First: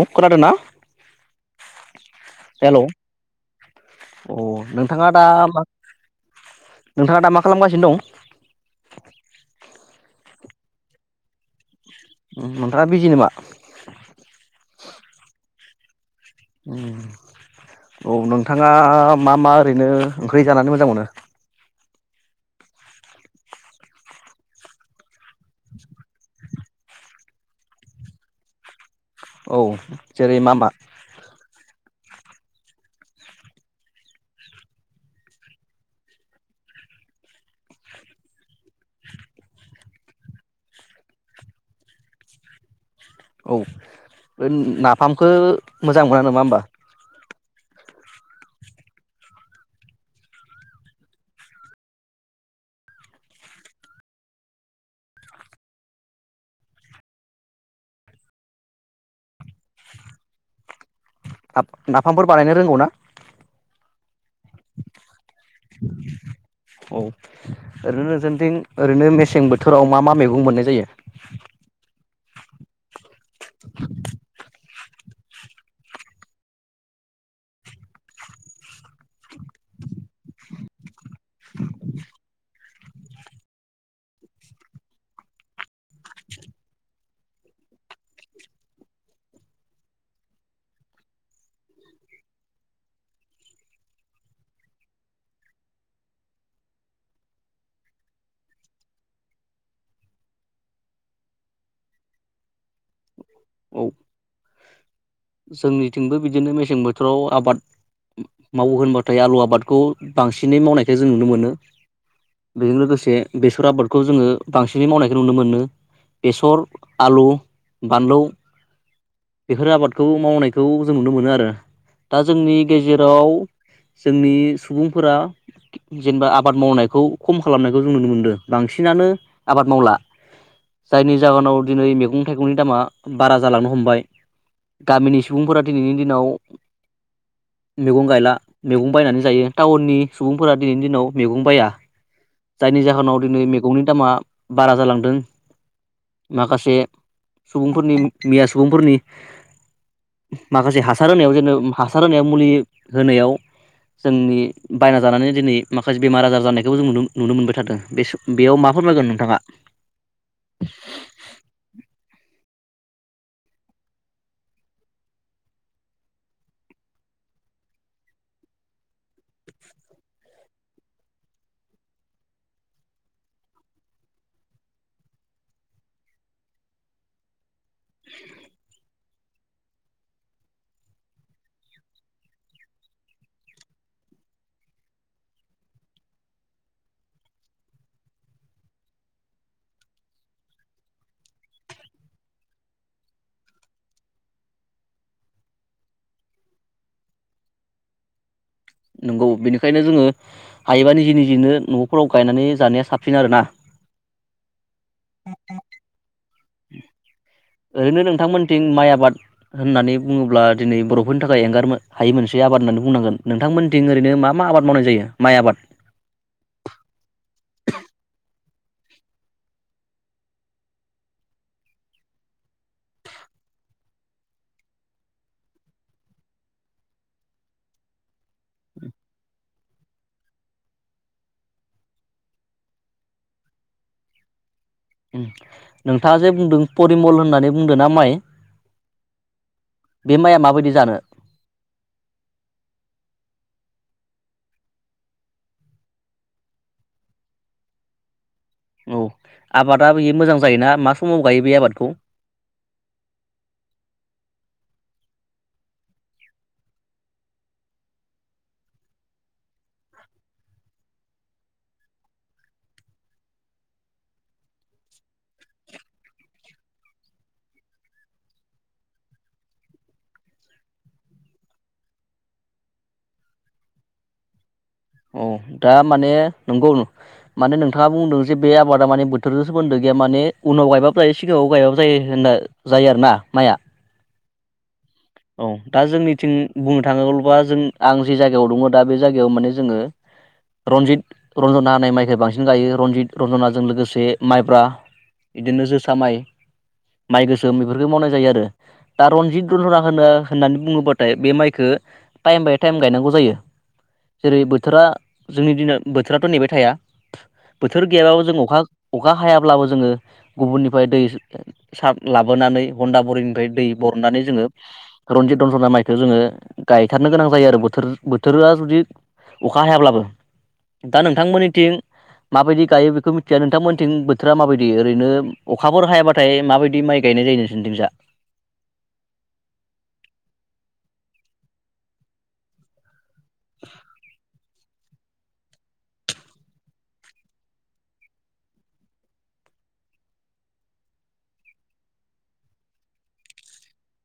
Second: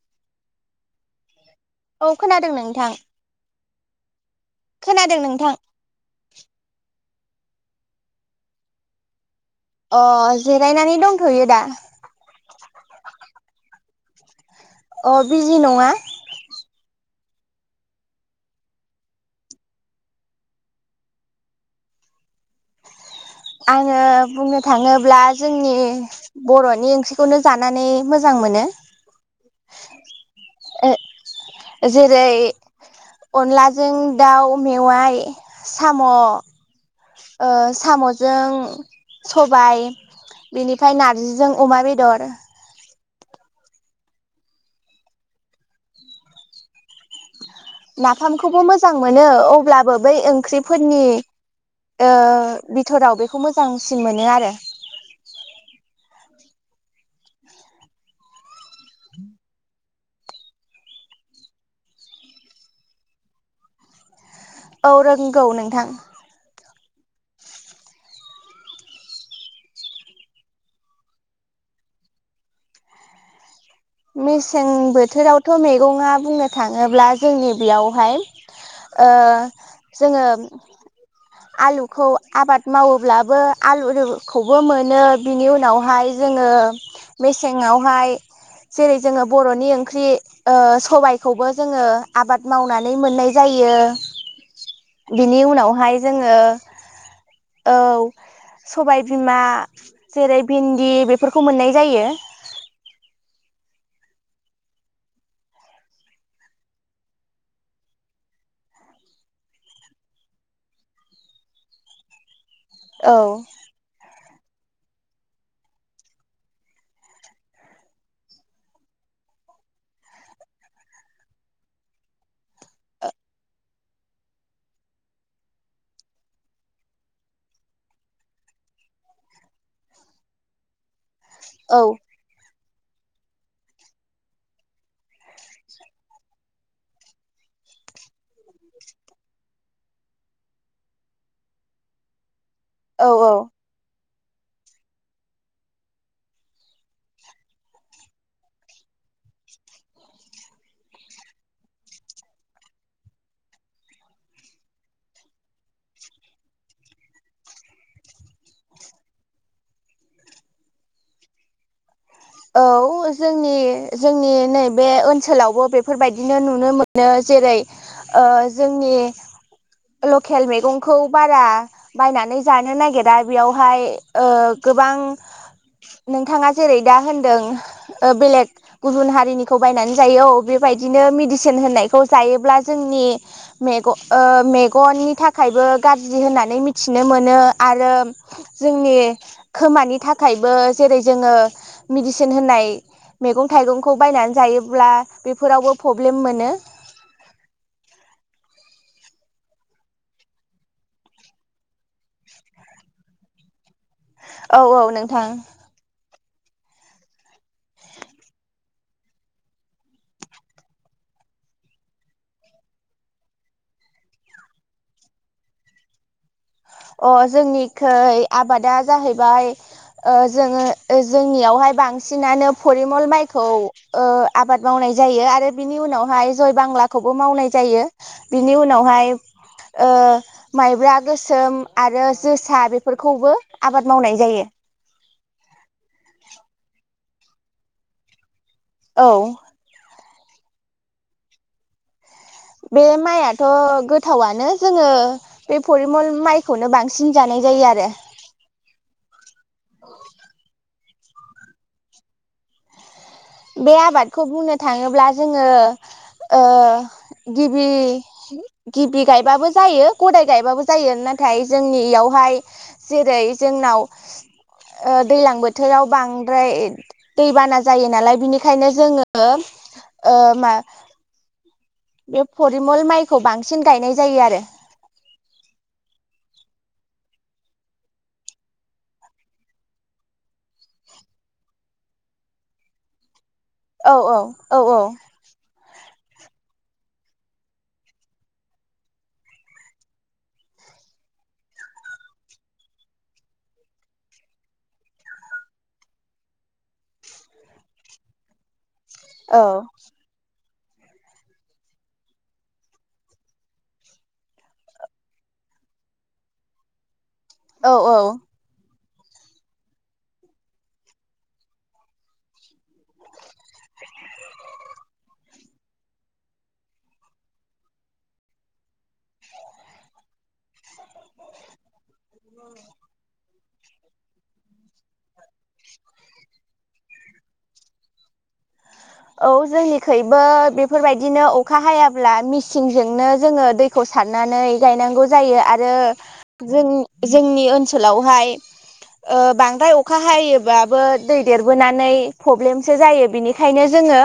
औ खोनादोंना? औ खोनादों नोंथां अ नोंथाङा खोनादों दा नोंथां मा नोंथाङा दा मा खालामगासिनो दं? अ जिरायनानै दंथयो दा। नोंथाङा बिजि नामा? अ बिजि जि नङा। उम औ नोंथाङा मा मा ओरैनो ओंख्रै जानानै मोजां मोनो? आङो बुंनो थाङोब्ला जोंनि बर'नि ओंख्रिखौनो जानानै मोजां मोनो। औ जेरै मा मा? जेरै अनलाजों दाउ मेवाइ साम' ओ सामजों सबाय बेनिफ्राय नारजिजों अमा बेदर औ बे नाफामखो मोजां मोना नामा होमबा? नाफामखौबो मोजां मोनो अब्लाबो बै ओंख्रिफोरनि ओ बिथराव बेखौ मोजांसिन मोनो आरो ना-नाफामफोर बानायनो रोंगौ ना? औ रोंगौ नोंथां औ ओरैनो नोंसोरनिथिं ओरैनो मेसें बोथोराव मा मा मैगं मोननाय जायो? मेसेंनि बोथोरावथ' मैगङा बुंनो थाङोब्ला जोंनि बेयावहाय ओ जोङो आलुखौ आबाद मावोब्लाबो आलुखौबो मोनो बिनि उनावहाय जोङो मेसेंआवहाय जेरै जोङो बरनि ओंख्रि ओ सबाइखौबो जोङो आबाद मावनानै मोननाय जायो। बिनि उनावहाय जोङो औ सबायबिमा जेरै भिन्दि बेफोरखौ मोन्नाय जायो। औ जोंनिथिंबो बिदिनो मेसें बोथोराव आबाद मावो होनबाथाय आलु आबादखौ बांसिनै मावनायखाय जों नुनो मोनो। बेजों औ लोगोसे बेसर आबादखौ जोङो बांसिनै मावनायखौ नुनो मोनो बेसर, आलु, बानलौ, बेफोर आबादखौ मावनायखौ जों नुनो मोनो आरो। दा जोंनि गेजेराव जोंनि सुबुंफोरा जेनेबा आबाद मावनायखौ खम खालामनायखौ जों नुनो मोन्दों बांसिनानो आबाद मावला। जायनि जाहोनाव औ दिनै मेगं थायगंनि दामा बारा जालांनो हमबाय गामिनि सुबुंफोरा दिनैनि दिनाव मेगं गायला। मेगं बायनानै जायो। टाउननि सुबुंफोरा दिनैनि दिनाव मेगं बाया। जायनि औ जाहोनाव औ दिनै मेगंनि दामा बारा जालांदों माखासे सुबुं फोरनि मिया सुबुंफोरनि माखासे हासार होनायाव जेन हासार होनायाव मुलि होनायाव जोंनि बायना जानानै दिनै माखासे बेमार आजार जानायखौ जों नुनो-नुनो मोनबाय थादों। बेयाव मा फोरमायगोन नोंथाङा? औ जोंनि जोंनि नै बे ओन्सोलावबो बेफोरबायदिनो नुनो मोनो जेरै ओ जोंनि लकेल मेगंखौ बारा बायनानै जानो नागिरा बेयावहाय ओ गोबां नोंथाङा जेरै दा होन्दों ओ बेलेग गुबुन हा हारिनिखौ बायनानै जायो औ बेबायदिनो मेडिसिन होनायखौ जायोब्ला जोंनि मेग-मेगननि थाखायबो गाज्रि होन्नानै मिथिनो मोनो आरो जोंनि खोमानि थाखायबो जेरै जोङो मेडिसिन होननाय मैगं थाइगंखौ बायनानै जायोब्ला बेफोरावबो प्रब्लेम मोनो‌। नंगौ बेनिखायनो जोङो हायोबा निजे निजिनो नफोराव गायनानै जानाया साबसिन आरोना। औ औ नोंथां। ओरैनो नोंथांमोन्थिं माइ आबाद होननानै बुङोब्ला दिनै बर'फोरनि थाखाय एंगार हायि मोनसे आबाद होन्नानै बुंनांगोन। नोंथांमोन्थिं ओरैनो मा मा आबाद मावनाय जायो माइ आबाद? अ जोंनिखै आबादा जाहैबाय ओ जोङो जोंनियावहाय बांसिनानो फरिमल माइखौ ओ आबाद मावनाय जायो आरो बिनि उनावहाय जयबांलाखौबो मावनाय जायो। बिनि उनावहाय ओ माइब्रा गोसोम, आरो जोसा बेफोरखौबो आबाद मावनाय जायो। नोंथाङा जे बुंदों परिमल होन्नानै बुंदो ना माइ औ। बे माइया माबायदि जानो? बे माइआथ गोथावानो जोङो बे फरिमल माइखौनो बांसिन जानाय जायो आरो। औ आबादा बेयो मोजां जायोना मास समाव गायो बे आबादखौ? बे आबादखौ बुंनो थाङोब्ला जोङो ओ गिबि गिबि गायबाबो जायो गदाय गायबाबो जायो नाथाय जोंनि इयावहाय जेरै जोंनाव ओ दैलां बोथोराव बांद्राय दैबाना जायो नालाय बिनिखायनो जोङो ओ मा बे फरिमल माइखौ बांसिन गायनाय जायो आरो। औ दा माने नंगौ माने नोंथाङा बुंदों जे बे आबादा माने बोथोरजों सोमोन्दो गैया माने उनाव गायबाबो जायो सिगाङाव गायबाबो जायो होन्ना जायो आरोना माइआ? औ औ औ औ। औ दा जोंनिथिं बुंनो थाङोब्लाबा जों आं जे जायगायाव दङ दा बे जायगायाव माने जोङो रनजित रन्जना होनाय माइख बांसिन गायो रनजित रन्जनाजों लोगोसे माइब्रा बिदिनो जोसा माइ माइ गोसोम बेफोरफोरखौ मावनाय जायो आरो। दा रनजित [unintelligible] होन्नानै बुङोबाथाय बे माइखो टाइम बाय टाइम गायनांगौ जायो जेरै बोथोरा जोंनि दिनाव बोथोराथ नेबाय थाया औ बोथोर औ गैयाबाबो जों अखा अखा हायाब्लाबो जोङो गुबुननिफ्राय दै सार लाबोनानै हन्दा बरिनिफ्राय दै बरनानै जोङो रनजित दनजना माइखौ जोङो गायथारनो गोनां जायो आरो बोथोर बोथोरा जुदि अखा हायाब्लाबो दा नोंथांमोननिथिं माबायदि गायो बेखौ मिथि या नोंथांमोनथिं बोथोरा माबायदि ओरैनो अखाफोर हायाबाथाय माबायदि माइ गायनाय जायो नोंसोरथिं जा? औ जोंनिखैबो बेफोरबायदिनो अखा हायाब्ला मिसिनजोंनो जोङो दैखौ सारनानै गायनांगौ जायो आरो जोंनि जोंनि ओन्सोलावहाय ओ बांद्राय अखा हायोबाबो दै देरबोनानै प्रब्लेमसो जायो। बेनिखायनो जोङो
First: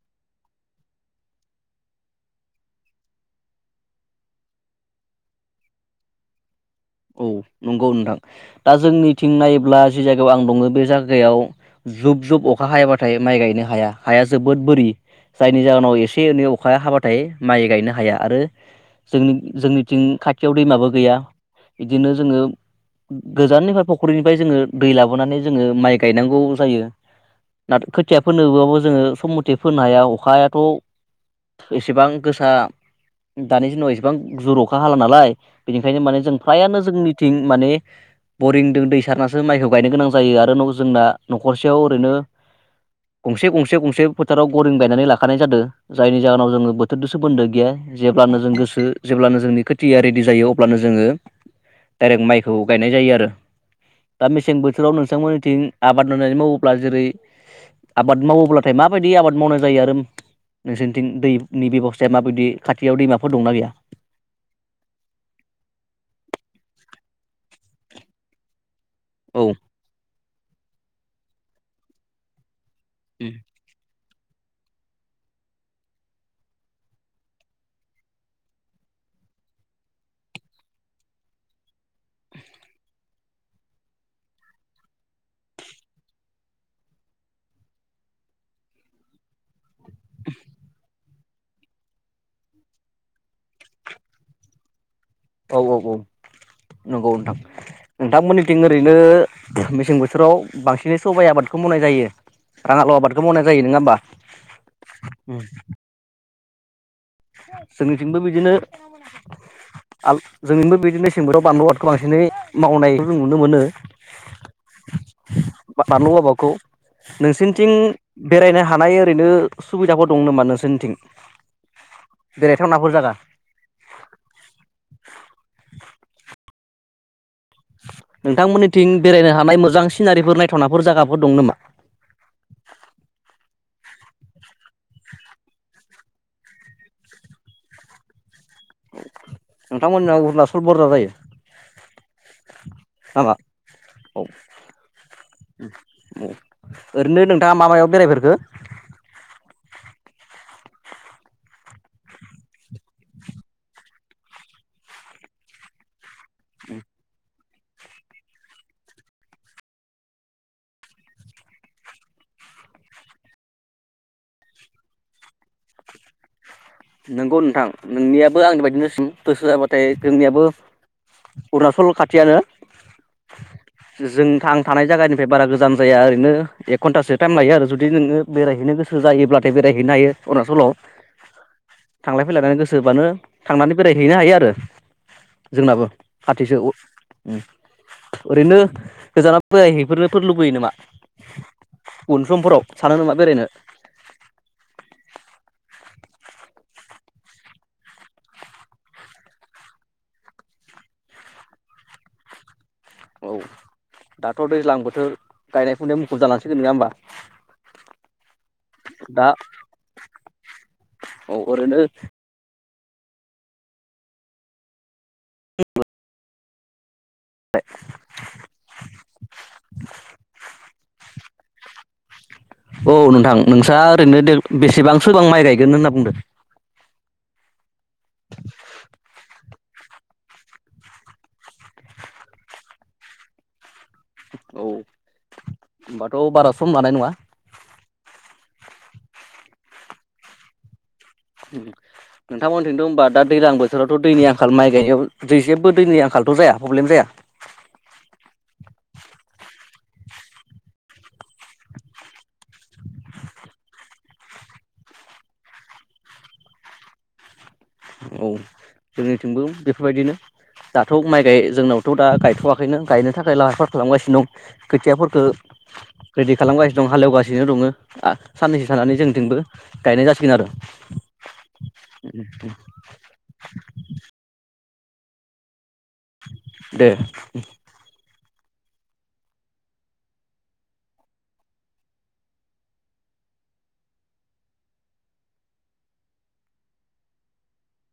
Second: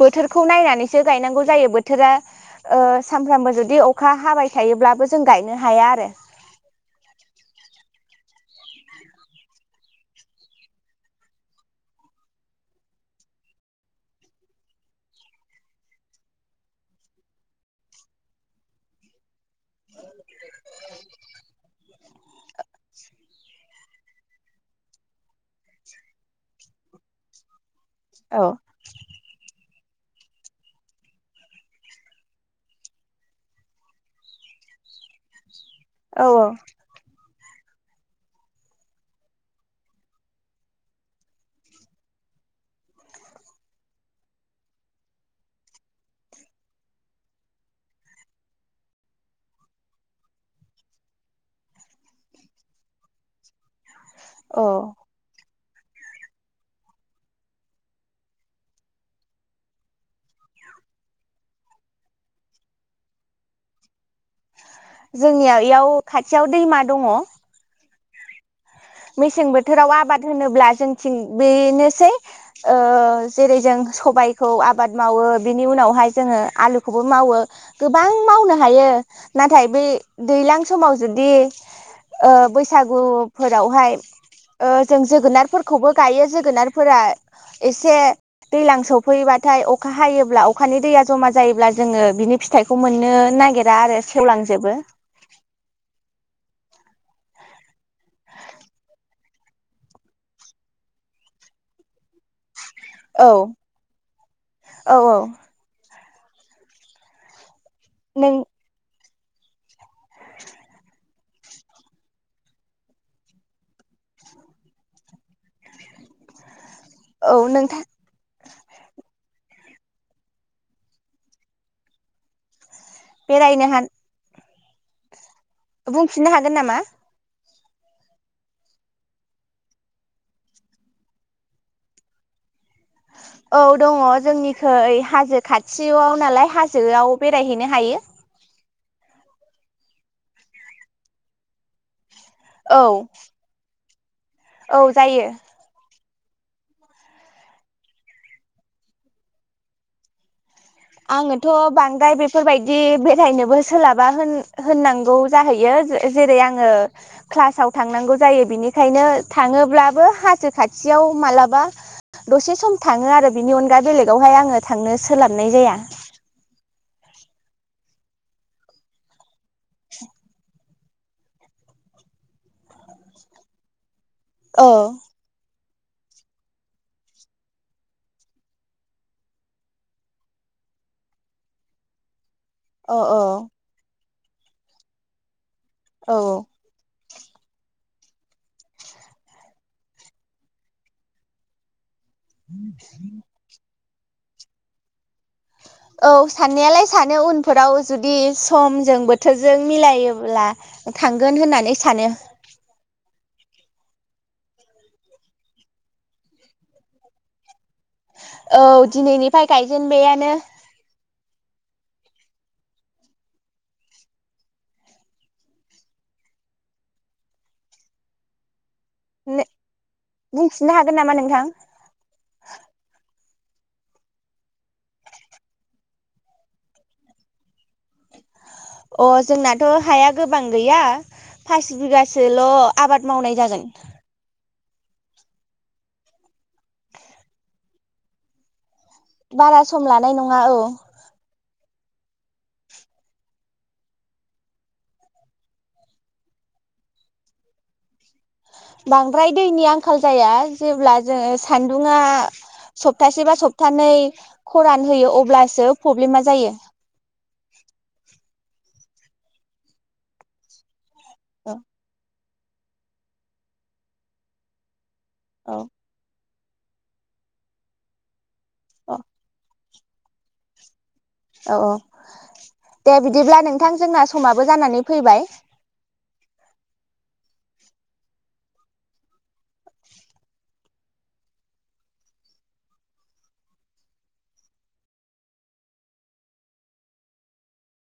बोथोरखौ नायनानैसो गायनांगौ जायो बोथोरा ओ सानफ्रामबो जुदि अखा हाबाय थायोब्लाबो जों गायनो हाया आरो औ नंगौ नोंथां दा जोंनिथिं नायोब्ला जि जायगायाव आं दङ बे जायगायाव जुब जुब अखा हायाबाथाय माइ गायनो हाया। हाया जोबोद बोरि जायनि जाहोनाव एसे एनै अखा हाब्लाथाय माइ गायनो हाया आरो जों जोंनिथिं खाथियाव दैमाबो गैया। बिदिनो जोङो गोजाननिफ्राय फख्रिनिफ्राय जोङो दै लाबोनानै जोङो माइ गायनांगौ जायो। नाथ खोथिया औ फनोबोबाबो जोङो सम मथे फोनो हाया अखायाथ' एसेबां गोसा दानि दिनाव एसेबां जुर अखा हाला नालाय। बिनिखायनो माने औ जों हायानो जोंनि थिं माने बरिंजों दै सारनासो माइखौ गायनो गोनां जायो आरो जोंना नखरसेयाव ओरैनो गंसे गंसे गंसे फोथाराव बरिं गायनानै लाखानाय जादों जायनि जाहोनाव जोङो बोथोरजों सोमोन्दो गैया जेब्लानो जों गोसो जेब्लानो जोंनि खोथिया रेडि जायो अब्लानो जोङो डाइरेक्ट माइखौ गायनाय जायो आरो दा मेसें औ बोथोराव नोंथांमोननिथिं आबाद मावनानै मावोब्ला जेरै आबाद मावोब्लाथाय माबायदि आबाद मावनाय जायो आरो नोंसोरनिथिं दैनि बेबस्थाया माबायदि खाथियाव दैमाफोर दंनाा गैया? जोंनिया एयाव खाथियाव दैमा दङ। औ मेसें बोथोराव आबाद होनोब्ला जोंथि बेनोसै ओ जेरै जों सबाय खौ आबाद मावो बिनि उनावहाय जोङो आलुखौबो मावो गोबां मावनो हायो नाथाय बै दैज्लां समाव जुदि बैसागु फोर रावहाय जों जोगोनारफोरखौबो गायो जोगोनारफोरा एसे दैज्लां सफैबाथाय अखा हायोब्ला अखानि दैया जमा जायोब्ला जोङो बिनि फिथाइखौ मोननो नागिरा आरो सेवलांजोबो। औ औ औ नंगौ नोंथां नोंथांमोननिथिं ओरैनो मेसें बोथोराव बांसिनै सबाइ आबादखौ मावनाय जायो? राङालाव आबादखौ औ मावनाय जायो नङा होमबा? औ औ जोंनिथिंबो नों बिदिनो आल जोंथिंबो बिदिनो मेसें बोथोराव बानलु आबादखौ बांसिनै मावनाय खौ जों नुनो मोनो बा-बानलु आबादखौ। औ नोंसिनिथिं नोंथां बेरायनो हानाय ओरैनो सुबिदाफोर दं नोमा नोंसोरनिथिं? बेेराय बेरायनो हान [inaudible] बुंफिननो हागोन नामा नोंथांमोननिथिं बेरायनो हानाय मोजां सिनारिफोर नायथावनाफोर जायगाफोर दं नामा? औ दङ जोंनिखै हाजो खाथियाव नालाय हाजोआव बेरायहैनो हायो। नोंथांमोना अरुनाचल बरदार जायो। औ। नामा औ औ जायो। ओरैनो नोंथाङा मा-मायाव बेरायफोरखो? आङोथ बांद्राय बेफोरबायदि बेरायनोबो सोलाबा होन-होननांगौ जाहैयो जे जेरै आङो। क्लासाव थांनांगौ जायो बिनिखायनो थाङोब्लाबो हासो खाथियाव मालाबा दसे सम थाङो आरो बिनि अनगा बेलेगावहाय आङो थांनो सोलाबनाय जाया। नंगौ नोंथां नोंनियाबो आंनि बायदिनोसिम। गोसो जाबाथाय जोंनियाबो।। अरुणाचल खाथियानो। जों थां औ थानाय जायगानिफ्राय बारा गोजान जाया ओरैनो एक घन्टासो टाइम लायो आरो जुदि नोङो बेरायहैनो गोसो जायोब्लाथाय बेरायहैनो हायो अरुणाचलाव थांलाय। फैलायनो गोसो औ बोबानो औ थांनानै बेराय हैनो हायोआरो जोंनाबो औ खाथिसो अ ओरैनो गोजानाव बेरायफोरनोफोर लुबैयो नामा उन समफोराव सानो नामा बेरायनो। औ साननायालाय सानो उनफोराव जुदि समजों बोथोरजों मिलायोब्ला थांगोन होननानै सानो। औ दाथ दैज्लां बोथोर गायनाय फुनाय मुखुब जालांसिगोन नङा होमबा। औ दा दिनैनिफ्राय गायजेनबैयानो। अरोनो [unintelligible] बाय [unintelligible] ने बुंफिननो हागोन नामा नोंथां औ नोंथां नोंस्रा ओरैनो दे बेसेबांसोबां माइ गायगोन होनना बुंदो? अ जोंनाथ हाया गोबां गैया फास बिगासोल आबाद मावनाय जागोन। औ होनबाथ बारा सम लानाय नङा। बारा सम लानाय नङा औ नोंथांमोनथिंथ होनबा दा दैज्लां बोथोरावथ दैनि आंखाल माइ गायनायाव दै जेबो दैनि आंखालथ जाया प्रब्लेम जाया? बांद्राय दैनि आं खाल जाया जेब्ला जोङो सान्दुङा सप्तासे बा सप्तानै खरान होयो अब्लासो प्रब्लेमा जायो। औ जोंनिथिंबो बेफोरबायदिनो। दाथ माइ गाय औ जोंनावथ दा गाय थआखैनो गायनो थाखाय लाहार फाहार खालामगासिनो दं खोथियाफोर ओ। औ रेडि खालामगासिनो दं हालेवगासिनो दङो। साननैसो थानानै औ जोंनि थिंबो गायनाय जासिगोन आरो। औ औ उम उम। दे बिदिब्ला नोंथां जोंना समाबो जानानै फैबाय। दे।